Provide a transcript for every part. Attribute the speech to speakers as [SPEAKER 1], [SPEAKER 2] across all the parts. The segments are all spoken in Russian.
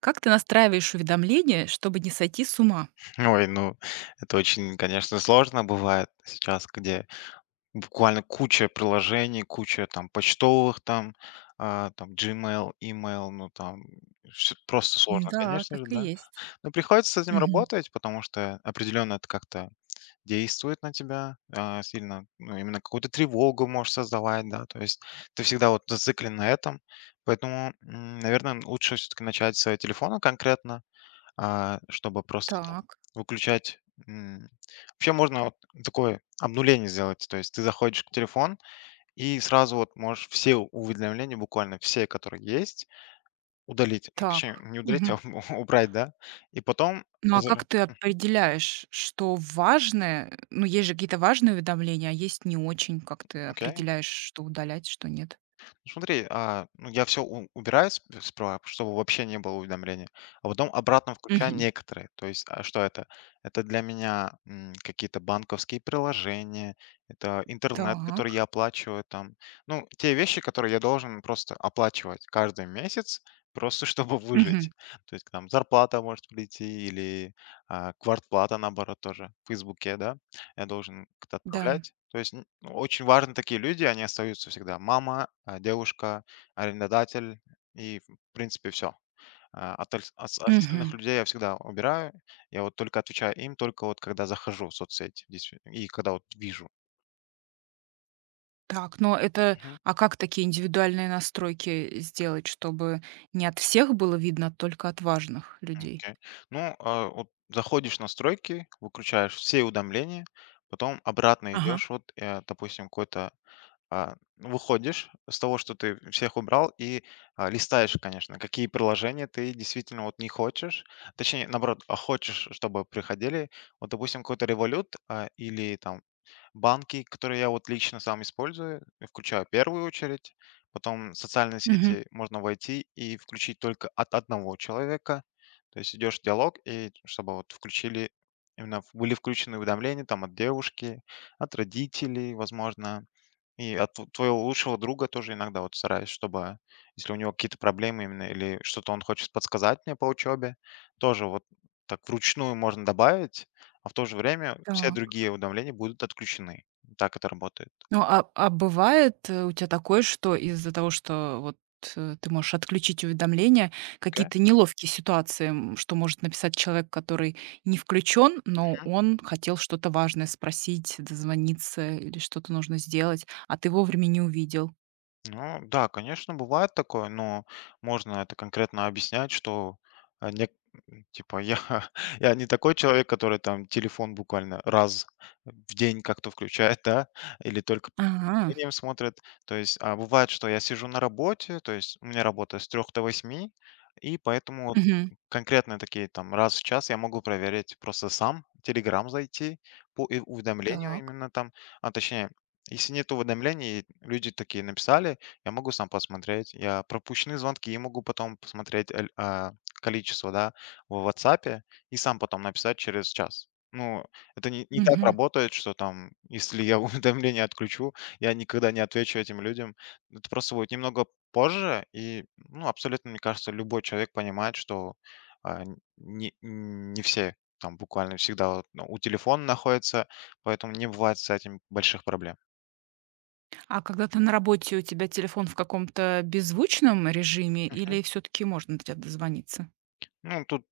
[SPEAKER 1] Как ты настраиваешь уведомления, чтобы не сойти с ума?
[SPEAKER 2] Ой, ну, это очень, конечно, сложно бывает сейчас, где буквально куча приложений, куча там почтовых там, там Gmail, email, ну там просто сложно,
[SPEAKER 1] Да,
[SPEAKER 2] конечно же,
[SPEAKER 1] так и
[SPEAKER 2] да.
[SPEAKER 1] есть.
[SPEAKER 2] Но приходится с этим
[SPEAKER 1] Мгм.
[SPEAKER 2] работать, потому что определенно это как-то действует на тебя сильно, ну, именно какую-то тревогу можешь создавать, да, то есть ты всегда вот зациклен на этом, поэтому, наверное, лучше все-таки начать с телефона конкретно, чтобы просто там
[SPEAKER 1] Так,
[SPEAKER 2] выключать. М, Вообще можно вот такое обнуление сделать, то есть ты заходишь в телефон и сразу вот можешь все уведомления, буквально все, которые есть, удалить. Ну, точнее,
[SPEAKER 1] так.
[SPEAKER 2] не удалить, а
[SPEAKER 1] Мгм.
[SPEAKER 2] убрать, да, и потом
[SPEAKER 1] Ну, а как
[SPEAKER 2] возра
[SPEAKER 1] ты
[SPEAKER 2] Мгм.
[SPEAKER 1] определяешь, что важное? Ну, есть же какие-то важные уведомления, а есть не очень. Как ты
[SPEAKER 2] Окей.
[SPEAKER 1] определяешь, что удалять, что нет?
[SPEAKER 2] Ну, смотри, я все убираю справа, чтобы вообще не было уведомления, а потом обратно включаю
[SPEAKER 1] Мгм.
[SPEAKER 2] некоторые. То есть, а что это? Это для меня какие-то банковские приложения, это интернет, который я
[SPEAKER 1] Так.
[SPEAKER 2] оплачиваю там. Ну, те вещи, которые я должен просто оплачивать каждый месяц, просто чтобы выжить.
[SPEAKER 1] Мгм.
[SPEAKER 2] То есть, там зарплата может прийти или квартплата, наоборот, тоже в Фейсбуке, да я должен как-то
[SPEAKER 1] Да.
[SPEAKER 2] отправлять. То есть ну, очень важны такие люди, они остаются всегда. Мама, девушка, арендодатель и, в принципе, все. От
[SPEAKER 1] Мгм.
[SPEAKER 2] остальных людей я всегда убираю. Я вот только отвечаю им, только вот когда захожу в соцсети действительно, и когда вот вижу.
[SPEAKER 1] Так, но это
[SPEAKER 2] Мгм.
[SPEAKER 1] а как такие индивидуальные настройки сделать, чтобы не от всех было видно, а только от важных людей?
[SPEAKER 2] Окей. Ну, вот заходишь в настройки, выключаешь все уведомления, потом обратно
[SPEAKER 1] Ага.
[SPEAKER 2] идешь, вот, допустим, какой-то выходишь с того, что ты всех убрал, и листаешь, конечно, какие приложения ты действительно вот не хочешь, точнее, наоборот, а хочешь, чтобы приходили, вот, допустим, какой-то Revolut или там банки, которые я вот лично сам использую, включаю в первую очередь, потом социальные
[SPEAKER 1] Мгм.
[SPEAKER 2] сети можно войти и включить только от одного человека, то есть идешь в диалог, и чтобы вот включили, именно были включены уведомления там от девушки, от родителей, возможно, и от тв твоего лучшего друга тоже иногда вот стараюсь, чтобы если у него какие-то проблемы именно или что-то он хочет подсказать мне по учебе, тоже вот так вручную можно добавить, а в то же время все другие уведомления будут отключены. Так это работает.
[SPEAKER 1] Ну, а бывает, у тебя такое, что из-за того, что вот, ты можешь отключить уведомления,
[SPEAKER 2] Окей.
[SPEAKER 1] какие-то неловкие ситуации, что может написать человек, который не включен, но
[SPEAKER 2] Мгм.
[SPEAKER 1] он хотел что-то важное спросить, дозвониться или что-то нужно сделать, а ты вовремя не увидел?
[SPEAKER 2] Ну да, конечно, бывает такое, но можно это конкретно объяснять, что, не типа я я не такой человек, который там телефон буквально раз в день как-то включает, да, или только
[SPEAKER 1] А,
[SPEAKER 2] Medium смотрят. То есть, бывает, что я сижу на работе, то есть у меня работа с 3 до 8, и поэтому вот
[SPEAKER 1] мгм.
[SPEAKER 2] конкретно такие там раз в час я могу проверять просто сам, в Telegram зайти по и уведомлению
[SPEAKER 1] Так.
[SPEAKER 2] именно там. А точнее, если нет уведомлений, люди такие написали, я могу сам посмотреть. Я пропущенные звонки могу потом посмотреть количество, да, в "Ватсапе" и сам потом написать через час. Ну, это не так
[SPEAKER 1] Мгм.
[SPEAKER 2] работает, что там, если я уведомления отключу, я никогда не отвечу этим людям. Это просто будет немного позже, и, ну, абсолютно, мне кажется, любой человек понимает, что не все там буквально всегда вот, ну, у телефона находятся, поэтому не бывает с этим больших проблем.
[SPEAKER 1] А когда ты на работе, у тебя телефон в каком-то беззвучном режиме
[SPEAKER 2] Мгм.
[SPEAKER 1] или все таки можно до тя дозвониться?
[SPEAKER 2] Ну, тут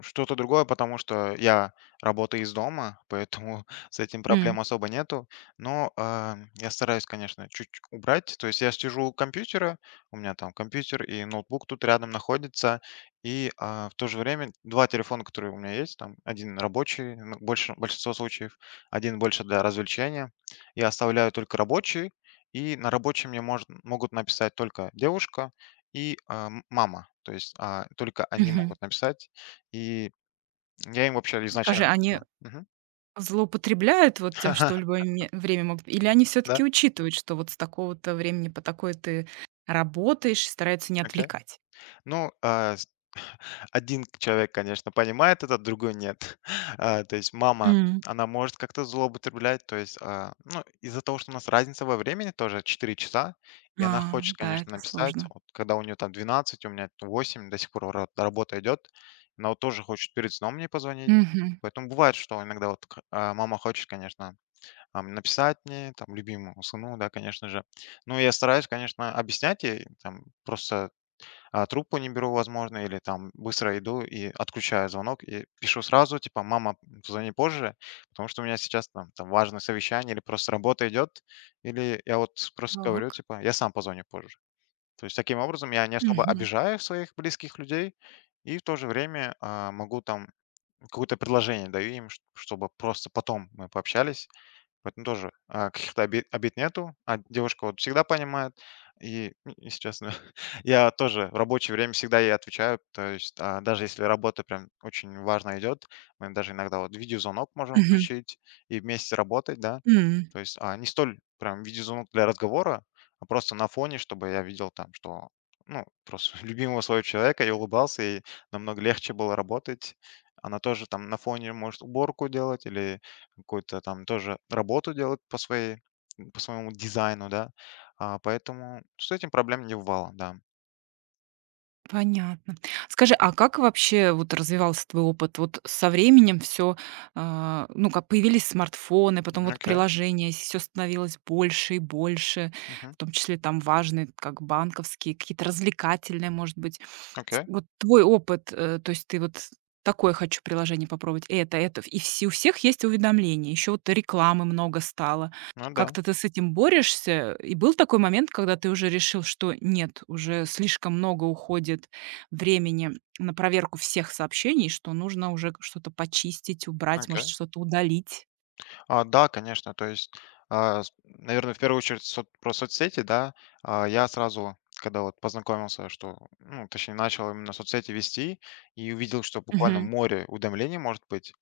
[SPEAKER 2] что-то другое, потому что я работаю из дома, поэтому с этим
[SPEAKER 1] М,
[SPEAKER 2] проблем особо нету. Но я стараюсь, конечно, чуть убрать. То есть я сижу у компьютера, у меня там компьютер и ноутбук тут рядом находится. И в то же время два телефона, которые у меня есть, там один рабочий, ну, больше, большинство случаев, один больше для развлечения. Я оставляю только рабочий, и на рабочем мне могут написать только девушка и мама. То есть только они
[SPEAKER 1] мгм.
[SPEAKER 2] могут написать. И я им вообще
[SPEAKER 1] Скажи,
[SPEAKER 2] изначально
[SPEAKER 1] они
[SPEAKER 2] типа. Мгм.
[SPEAKER 1] злоупотребляют вот тем, что в любое ме время могут или они все
[SPEAKER 2] Да,
[SPEAKER 1] таки учитывают, что вот с такого-то времени по такой ты работаешь, и стараются не
[SPEAKER 2] окей.
[SPEAKER 1] отвлекать?
[SPEAKER 2] Ну, а, с один человек, конечно, понимает это, другой нет. То есть мама,
[SPEAKER 1] М.
[SPEAKER 2] она может как-то злоупотреблять, то есть, ну, из-за того, что у нас разница во времени тоже 4 часа, и она
[SPEAKER 1] А,
[SPEAKER 2] хочет,
[SPEAKER 1] да,
[SPEAKER 2] конечно,
[SPEAKER 1] это
[SPEAKER 2] написать,
[SPEAKER 1] сложно.
[SPEAKER 2] вот когда у нее там 12, у меня 8, до сих пор ра работа идет, она вот тоже хочет перед сном мне позвонить.
[SPEAKER 1] Мгм.
[SPEAKER 2] Поэтому бывает, что иногда вот мама хочет, конечно, написать мне, там, любимому сыну, да, конечно же. Ну, я стараюсь, конечно, объяснять ей, там, просто, трубку не беру, возможно, или там быстро иду и отключаю звонок, и пишу сразу, типа: "Мама, позвони позже, потому что у меня сейчас там важное совещание или просто работа идет". Или я вот просто говорю,
[SPEAKER 1] Так.
[SPEAKER 2] типа: "Я сам позвоню позже". То есть таким образом я не особо
[SPEAKER 1] Мгм.
[SPEAKER 2] обижаю своих близких людей и в то же время, могу там какое-то предложение даю им, чт чтобы просто потом мы пообщались. Поэтому тоже, каких-то обид нету, а девушка вот всегда понимает. И, если честно, я тоже в рабочее время всегда ей отвечаю. То есть, даже если работа прям очень важная идет, мы даже иногда вот видеозвонок можем
[SPEAKER 1] Мгм.
[SPEAKER 2] включить и вместе работать, да.
[SPEAKER 1] М.
[SPEAKER 2] То есть, не столь прям видеозвонок для разговора, а просто на фоне, чтобы я видел там, что, ну, просто любимого своего человека, я улыбался, и намного легче было работать. Она тоже там на фоне может уборку делать или какую-то там тоже работу делают по своему дизайну, да. Поэтому с этим проблем не бывало, да.
[SPEAKER 1] Понятно. Скажи, а как вообще вот развивался твой опыт? Вот со временем все, ну, как появились смартфоны,
[SPEAKER 2] М,
[SPEAKER 1] потом вот
[SPEAKER 2] окей.
[SPEAKER 1] приложения, все становилось больше и больше,
[SPEAKER 2] Мгм.
[SPEAKER 1] в том числе там важные, как банковские, какие-то развлекательные, может быть. С
[SPEAKER 2] Окей.
[SPEAKER 1] Вот твой опыт, то есть ты вот: «Такое хочу приложение попробовать, это, это». И все у всех есть уведомления, еще вот рекламы много стало.
[SPEAKER 2] Ну да,
[SPEAKER 1] Как-то ты с этим борешься? И был такой момент, когда ты уже решил, что нет, уже слишком много уходит времени на проверку всех сообщений, что нужно уже что-то почистить, убрать, может,
[SPEAKER 2] окей.
[SPEAKER 1] что-то удалить?
[SPEAKER 2] Да, конечно. То есть, наверное, в первую очередь сот про соцсети, да. Я сразу, когда вот познакомился, что, ну, точнее, начал именно соцсети вести и увидел, что буквально
[SPEAKER 1] Мгм.
[SPEAKER 2] море уведомлений может быть,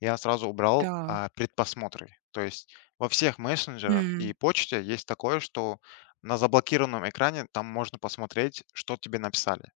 [SPEAKER 2] я сразу убрал,
[SPEAKER 1] Да.
[SPEAKER 2] предпосмотры. То есть во всех мессенджерах и
[SPEAKER 1] М.
[SPEAKER 2] почте есть такое, что на заблокированном экране там можно посмотреть, что тебе написали.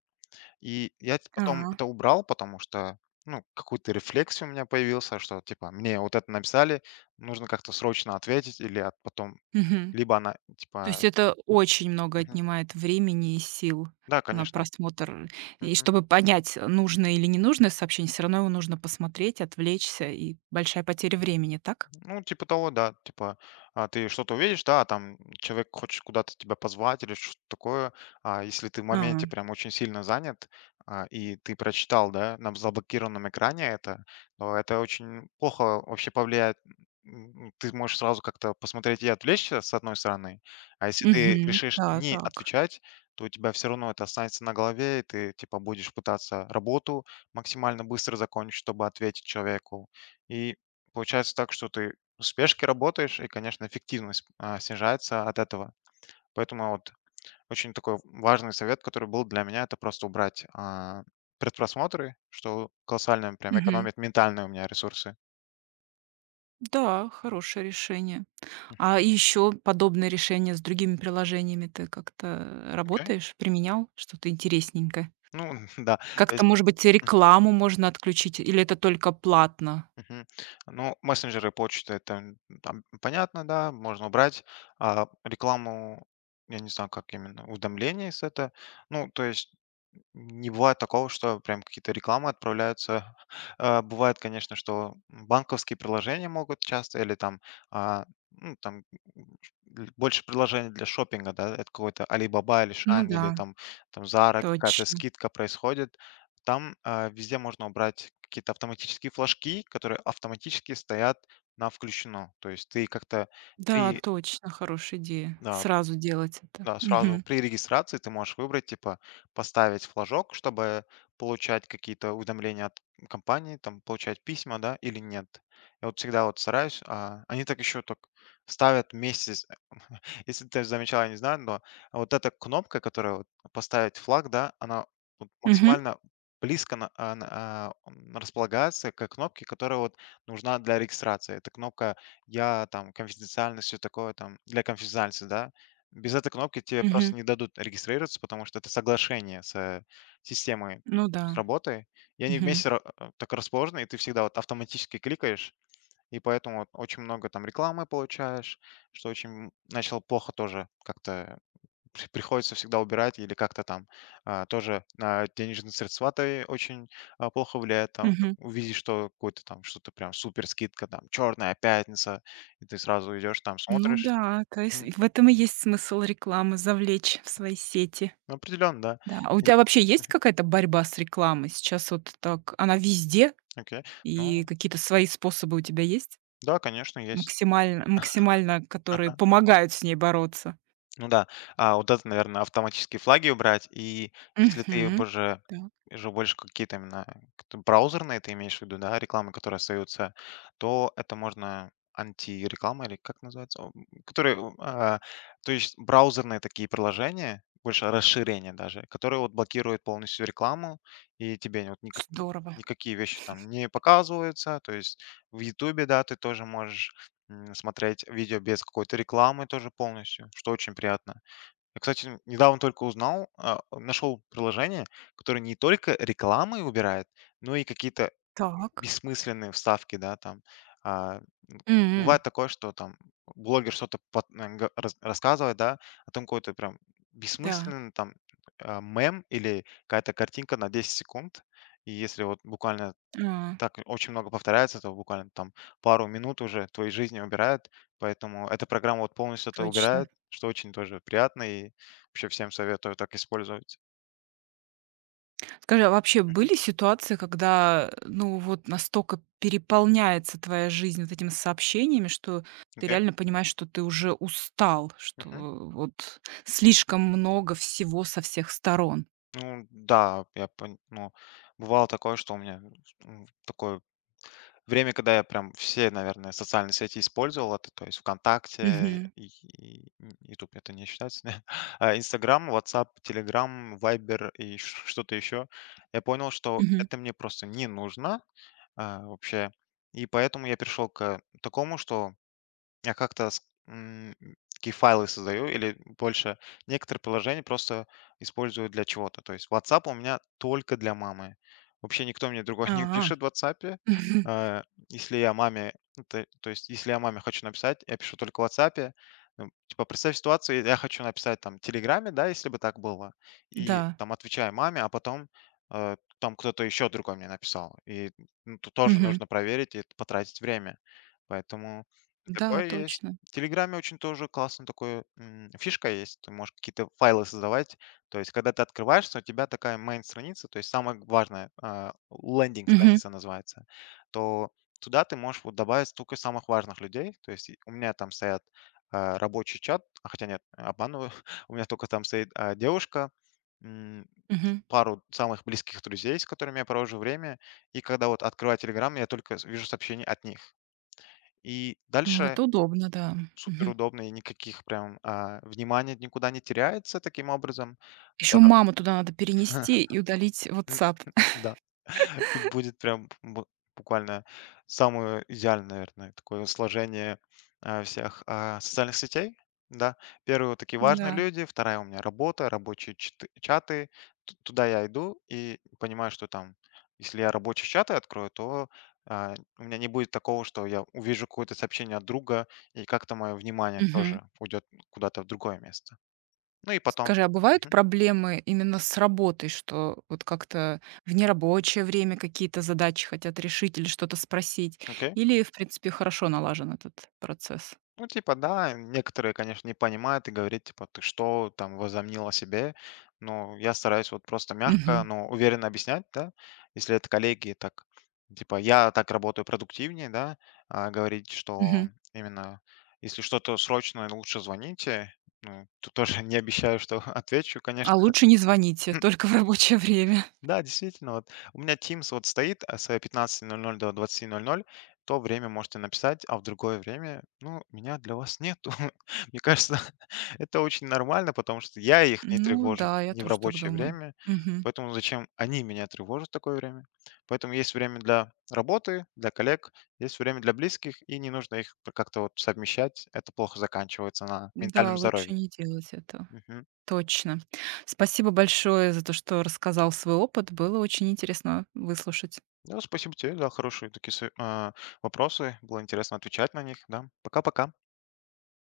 [SPEAKER 2] И я т потом
[SPEAKER 1] А.
[SPEAKER 2] это убрал, потому что, ну, какой-то рефлекс у меня появился, что типа мне вот это написали, нужно как-то срочно ответить или от потом
[SPEAKER 1] Мгм.
[SPEAKER 2] либо она
[SPEAKER 1] То есть
[SPEAKER 2] типа
[SPEAKER 1] это очень много
[SPEAKER 2] мгм.
[SPEAKER 1] отнимает времени и сил
[SPEAKER 2] Да,
[SPEAKER 1] на
[SPEAKER 2] конечно, вот.
[SPEAKER 1] просмотр. И
[SPEAKER 2] Мгм.
[SPEAKER 1] чтобы понять, нужное или ненужное сообщение, все равно его нужно посмотреть, отвлечься, и большая потеря времени, так?
[SPEAKER 2] Ну, типа того, да. Типа, ты что-то увидишь, да, а там человек хочет куда-то тебя позвать или что-то такое. А если ты в
[SPEAKER 1] А.
[SPEAKER 2] моменте прям очень сильно занят, и ты прочитал, да, на заблокированном экране это, то это очень плохо вообще повлияет. Ты можешь сразу как-то посмотреть и отвлечься, с одной стороны. А если ты
[SPEAKER 1] Мгм.
[SPEAKER 2] решишь
[SPEAKER 1] Да,
[SPEAKER 2] не
[SPEAKER 1] так.
[SPEAKER 2] отвечать, то у тебя все равно это останется на голове, и ты, типа, будешь пытаться работу максимально быстро закончить, чтобы ответить человеку. И получается так, что ты в спешке работаешь, и, конечно, эффективность, снижается от этого. Поэтому вот очень такой важный совет, который был для меня, это просто убрать, предпросмотры, что колоссально прям
[SPEAKER 1] Мгм.
[SPEAKER 2] экономит ментальные у меня ресурсы.
[SPEAKER 1] Да, хорошее решение.
[SPEAKER 2] М,
[SPEAKER 1] А еще подобное решение с другими приложениями ты как-то
[SPEAKER 2] окей.
[SPEAKER 1] работаешь, применял? Что-то интересненькое?
[SPEAKER 2] Ну да, то
[SPEAKER 1] Как-то,
[SPEAKER 2] есть
[SPEAKER 1] может быть, рекламу можно отключить или это только платно?
[SPEAKER 2] мгм. Ну, мессенджеры, почта- это, там понятно, да, можно убрать. А рекламу, я не знаю, как именно, уведомления с это. Ну, то есть не бывает такого, что прям какие-то рекламы отправляются. Бывает, конечно, что банковские приложения могут часто или там, а, ну, там м, л больше приложений для шопинга, да, это какой-то Alibaba или
[SPEAKER 1] Ну
[SPEAKER 2] Shein,
[SPEAKER 1] да,
[SPEAKER 2] или там Zara, какая-то
[SPEAKER 1] точно.
[SPEAKER 2] скидка происходит. Там, везде можно убрать какие-то автоматические флажки, которые автоматически стоят на "включено". То есть ты как-то
[SPEAKER 1] Да,
[SPEAKER 2] при
[SPEAKER 1] точно, хорошая идея.
[SPEAKER 2] да.
[SPEAKER 1] Сразу делать это.
[SPEAKER 2] Да, сразу
[SPEAKER 1] Мгм.
[SPEAKER 2] при регистрации ты можешь выбрать, типа, поставить флажок, чтобы получать какие-то уведомления от компании, там, получать письма, да, или нет. Я вот всегда вот стараюсь, они так еще так ставят вместе если ты замечала, я не знаю, но вот эта кнопка, которая вот поставить флаг, да, она вот
[SPEAKER 1] Мгм.
[SPEAKER 2] максимально близко располагается к кнопке, которая вот нужна для регистрации. Это кнопка «Я», там, «Конфиденциальность», все такое, там, для конфиденциальности, да. Без этой кнопки тебе просто
[SPEAKER 1] Мгм.
[SPEAKER 2] не дадут регистрироваться, потому что это соглашение с системой, то есть
[SPEAKER 1] Ну да.
[SPEAKER 2] с работой, и они
[SPEAKER 1] Мгм.
[SPEAKER 2] вместе так расположены, и ты всегда вот автоматически кликаешь, и поэтому вот очень много там рекламы получаешь, что очень начал плохо тоже как-то приходится всегда убирать или как-то там тоже на денежные средства ты очень плохо влияет. Там,
[SPEAKER 1] Мгм.
[SPEAKER 2] увидишь, что какой-то там что-то прям супер скидка, там черная пятница, и ты сразу идешь там
[SPEAKER 1] Ну
[SPEAKER 2] смотришь.
[SPEAKER 1] да, то
[SPEAKER 2] Мгм.
[SPEAKER 1] есть в этом и есть смысл рекламы завлечь в свои сети.
[SPEAKER 2] Ну, определенно, да.
[SPEAKER 1] Да. А у
[SPEAKER 2] И-
[SPEAKER 1] тебя вообще есть
[SPEAKER 2] Мгм.
[SPEAKER 1] какая-то борьба с рекламой? Сейчас вот так она везде,
[SPEAKER 2] Окей.
[SPEAKER 1] и
[SPEAKER 2] Ну,
[SPEAKER 1] какие-то свои способы у тебя есть?
[SPEAKER 2] да, конечно, есть.
[SPEAKER 1] Максимально которые помогают с ней бороться?
[SPEAKER 2] Ну да, вот это, наверное, автоматические флаги убрать. И если ты
[SPEAKER 1] Мгм.
[SPEAKER 2] боже
[SPEAKER 1] Так,
[SPEAKER 2] уже больше какие-то именно кт браузерные, ты имеешь в виду, да, рекламы, которые остаются, то это можно антиреклама или как называется? О, то есть браузерные такие приложения, больше расширения даже, которые вот блокируют полностью рекламу, и тебе вот никак
[SPEAKER 1] здорово.
[SPEAKER 2] никакие вещи там не показываются. То есть в "Ютубе", да, ты тоже можешь смотреть видео без какой-то рекламы тоже полностью, что очень приятно. Я, кстати, недавно только узнал, нашел приложение, которое не только рекламы убирает, но и какие-то
[SPEAKER 1] Так.
[SPEAKER 2] бессмысленные вставки, да, там. А, м,
[SPEAKER 1] М.
[SPEAKER 2] Бывает такое, что там блогер что-то пот м, га рас рассказывает, да, а там какой-то прям
[SPEAKER 1] Да.
[SPEAKER 2] бессмысленный там, мем или какая-то картинка на 10 секунд. И если вот буквально
[SPEAKER 1] А,
[SPEAKER 2] так очень много повторяется, это буквально там пару минут уже твоей жизни убирает, поэтому эта программа вот полностью это
[SPEAKER 1] точно.
[SPEAKER 2] убирает, что очень тоже приятно, и вообще всем советую так использовать.
[SPEAKER 1] Скажи, а вообще
[SPEAKER 2] Мгм.
[SPEAKER 1] были ситуации, когда, ну, вот настолько переполняется твоя жизнь вот этими сообщениями, что ты
[SPEAKER 2] Окей.
[SPEAKER 1] реально понимаешь, что ты уже устал, что
[SPEAKER 2] Мгм.
[SPEAKER 1] вот слишком много всего со всех сторон?
[SPEAKER 2] Ну да, я пон ну, бывало такое, что у меня, такой время, когда я прям все, наверное, социальные сети использовал, это, то есть "ВКонтакте",
[SPEAKER 1] Мгм.
[SPEAKER 2] и "Ютуб" это не считается, "Инстаграм", WhatsApp, Telegram, "Вайбер" и ш что-то еще. Я понял, что
[SPEAKER 1] Мгм.
[SPEAKER 2] это мне просто не нужно, вообще. И поэтому я перешел к такому, что я как-то такие файлы создаю или больше некоторые приложения просто использую для чего-то. То есть WhatsApp у меня только для мамы. Вообще никто мне другой
[SPEAKER 1] А.
[SPEAKER 2] не пишет в WhatsApp.
[SPEAKER 1] Мгм.
[SPEAKER 2] Э, Если я маме, ну, то есть если я маме хочу написать, я пишу только в WhatsApp. Ну, типа, представь ситуацию, я хочу написать там в Телеграме, да, если бы так было, и
[SPEAKER 1] Да.
[SPEAKER 2] там отвечаю маме, а потом там кто-то еще другой мне написал. И ну, тут тоже
[SPEAKER 1] Мгм.
[SPEAKER 2] нужно проверить и потратить время. Поэтому и
[SPEAKER 1] Да,
[SPEAKER 2] такое есть.
[SPEAKER 1] точно.
[SPEAKER 2] В "Телеграме" очень тоже классно такое, фишка есть. Ты можешь какие-то файлы создавать. То есть, когда ты открываешься, у тебя такая main страница то есть самая важная,
[SPEAKER 1] Мгм.
[SPEAKER 2] лендинг-страница называется. То Туда ты можешь вот добавить только самых важных людей. То есть и у меня там стоят, рабочий чат, а, хотя нет, обманываю. У меня только там стоит, девушка, м,
[SPEAKER 1] Мгм.
[SPEAKER 2] пару самых близких друзей, с которыми я провожу время. И когда вот открываю "Телеграм", я только вижу сообщения от них. И
[SPEAKER 1] Ну,
[SPEAKER 2] дальше
[SPEAKER 1] это удобно, да.
[SPEAKER 2] Супер удобно и никаких прям, внимание никуда не теряется таким образом.
[SPEAKER 1] Еще
[SPEAKER 2] Второ
[SPEAKER 1] маму туда надо перенести и удалить
[SPEAKER 2] М,
[SPEAKER 1] WhatsApp.
[SPEAKER 2] да. И будет прям бу буквально самое идеальное, наверное, такое сложение, всех, социальных сетей. Да, первая вот такие важные
[SPEAKER 1] Да.
[SPEAKER 2] люди, вторая у меня работа, рабочие чты чаты. Т Туда я иду и понимаю, что там, если я рабочие чаты открою, то, у меня не будет такого, что я увижу какое-то сообщение от друга, и как-то мое внимание
[SPEAKER 1] Мгм.
[SPEAKER 2] тоже уйдет куда-то в другое место. Ну и потом.
[SPEAKER 1] Скажи, а бывают
[SPEAKER 2] Мгм.
[SPEAKER 1] проблемы именно с работой, что вот как-то в нерабочее время какие-то задачи хотят решить или что-то спросить?
[SPEAKER 2] Окей.
[SPEAKER 1] Или, в принципе, хорошо налажен этот процесс?
[SPEAKER 2] Ну, типа, да, некоторые, конечно, не понимают и говорят, типа, ты что там возомнил о себе? Но я стараюсь вот просто мягко,
[SPEAKER 1] Мгм.
[SPEAKER 2] но уверенно объяснять, да, если это коллеги, так, типа, я так работаю продуктивнее, да, говорить, что
[SPEAKER 1] Мгм.
[SPEAKER 2] именно если что-то срочное, лучше звоните, ну, тут тоже не обещаю, что отвечу, конечно
[SPEAKER 1] А
[SPEAKER 2] же.
[SPEAKER 1] лучше не звоните, только в рабочее время.
[SPEAKER 2] Да, действительно, вот у меня Teams вот стоит с 15:00 до 20:00, то время можете написать, а в другое время, ну, меня для вас нету. Мне кажется, это очень нормально, потому что я их не
[SPEAKER 1] Ну
[SPEAKER 2] тревожу
[SPEAKER 1] да, я
[SPEAKER 2] не в
[SPEAKER 1] тоже так
[SPEAKER 2] рабочее
[SPEAKER 1] думаю.
[SPEAKER 2] время,
[SPEAKER 1] Мгм.
[SPEAKER 2] поэтому зачем они меня тревожат в такое время? Поэтому есть время для работы, для коллег, есть время для близких, и не нужно их как-то вот совмещать. Это плохо заканчивается на
[SPEAKER 1] Да,
[SPEAKER 2] ментальном
[SPEAKER 1] лучше
[SPEAKER 2] здоровье.
[SPEAKER 1] не делать этого.
[SPEAKER 2] Мгм.
[SPEAKER 1] Точно. Спасибо большое за то, что рассказал свой опыт. Было очень интересно выслушать.
[SPEAKER 2] Ну, спасибо тебе за хорошие такие вопросы. Было интересно отвечать на них. Да. Пока-пока.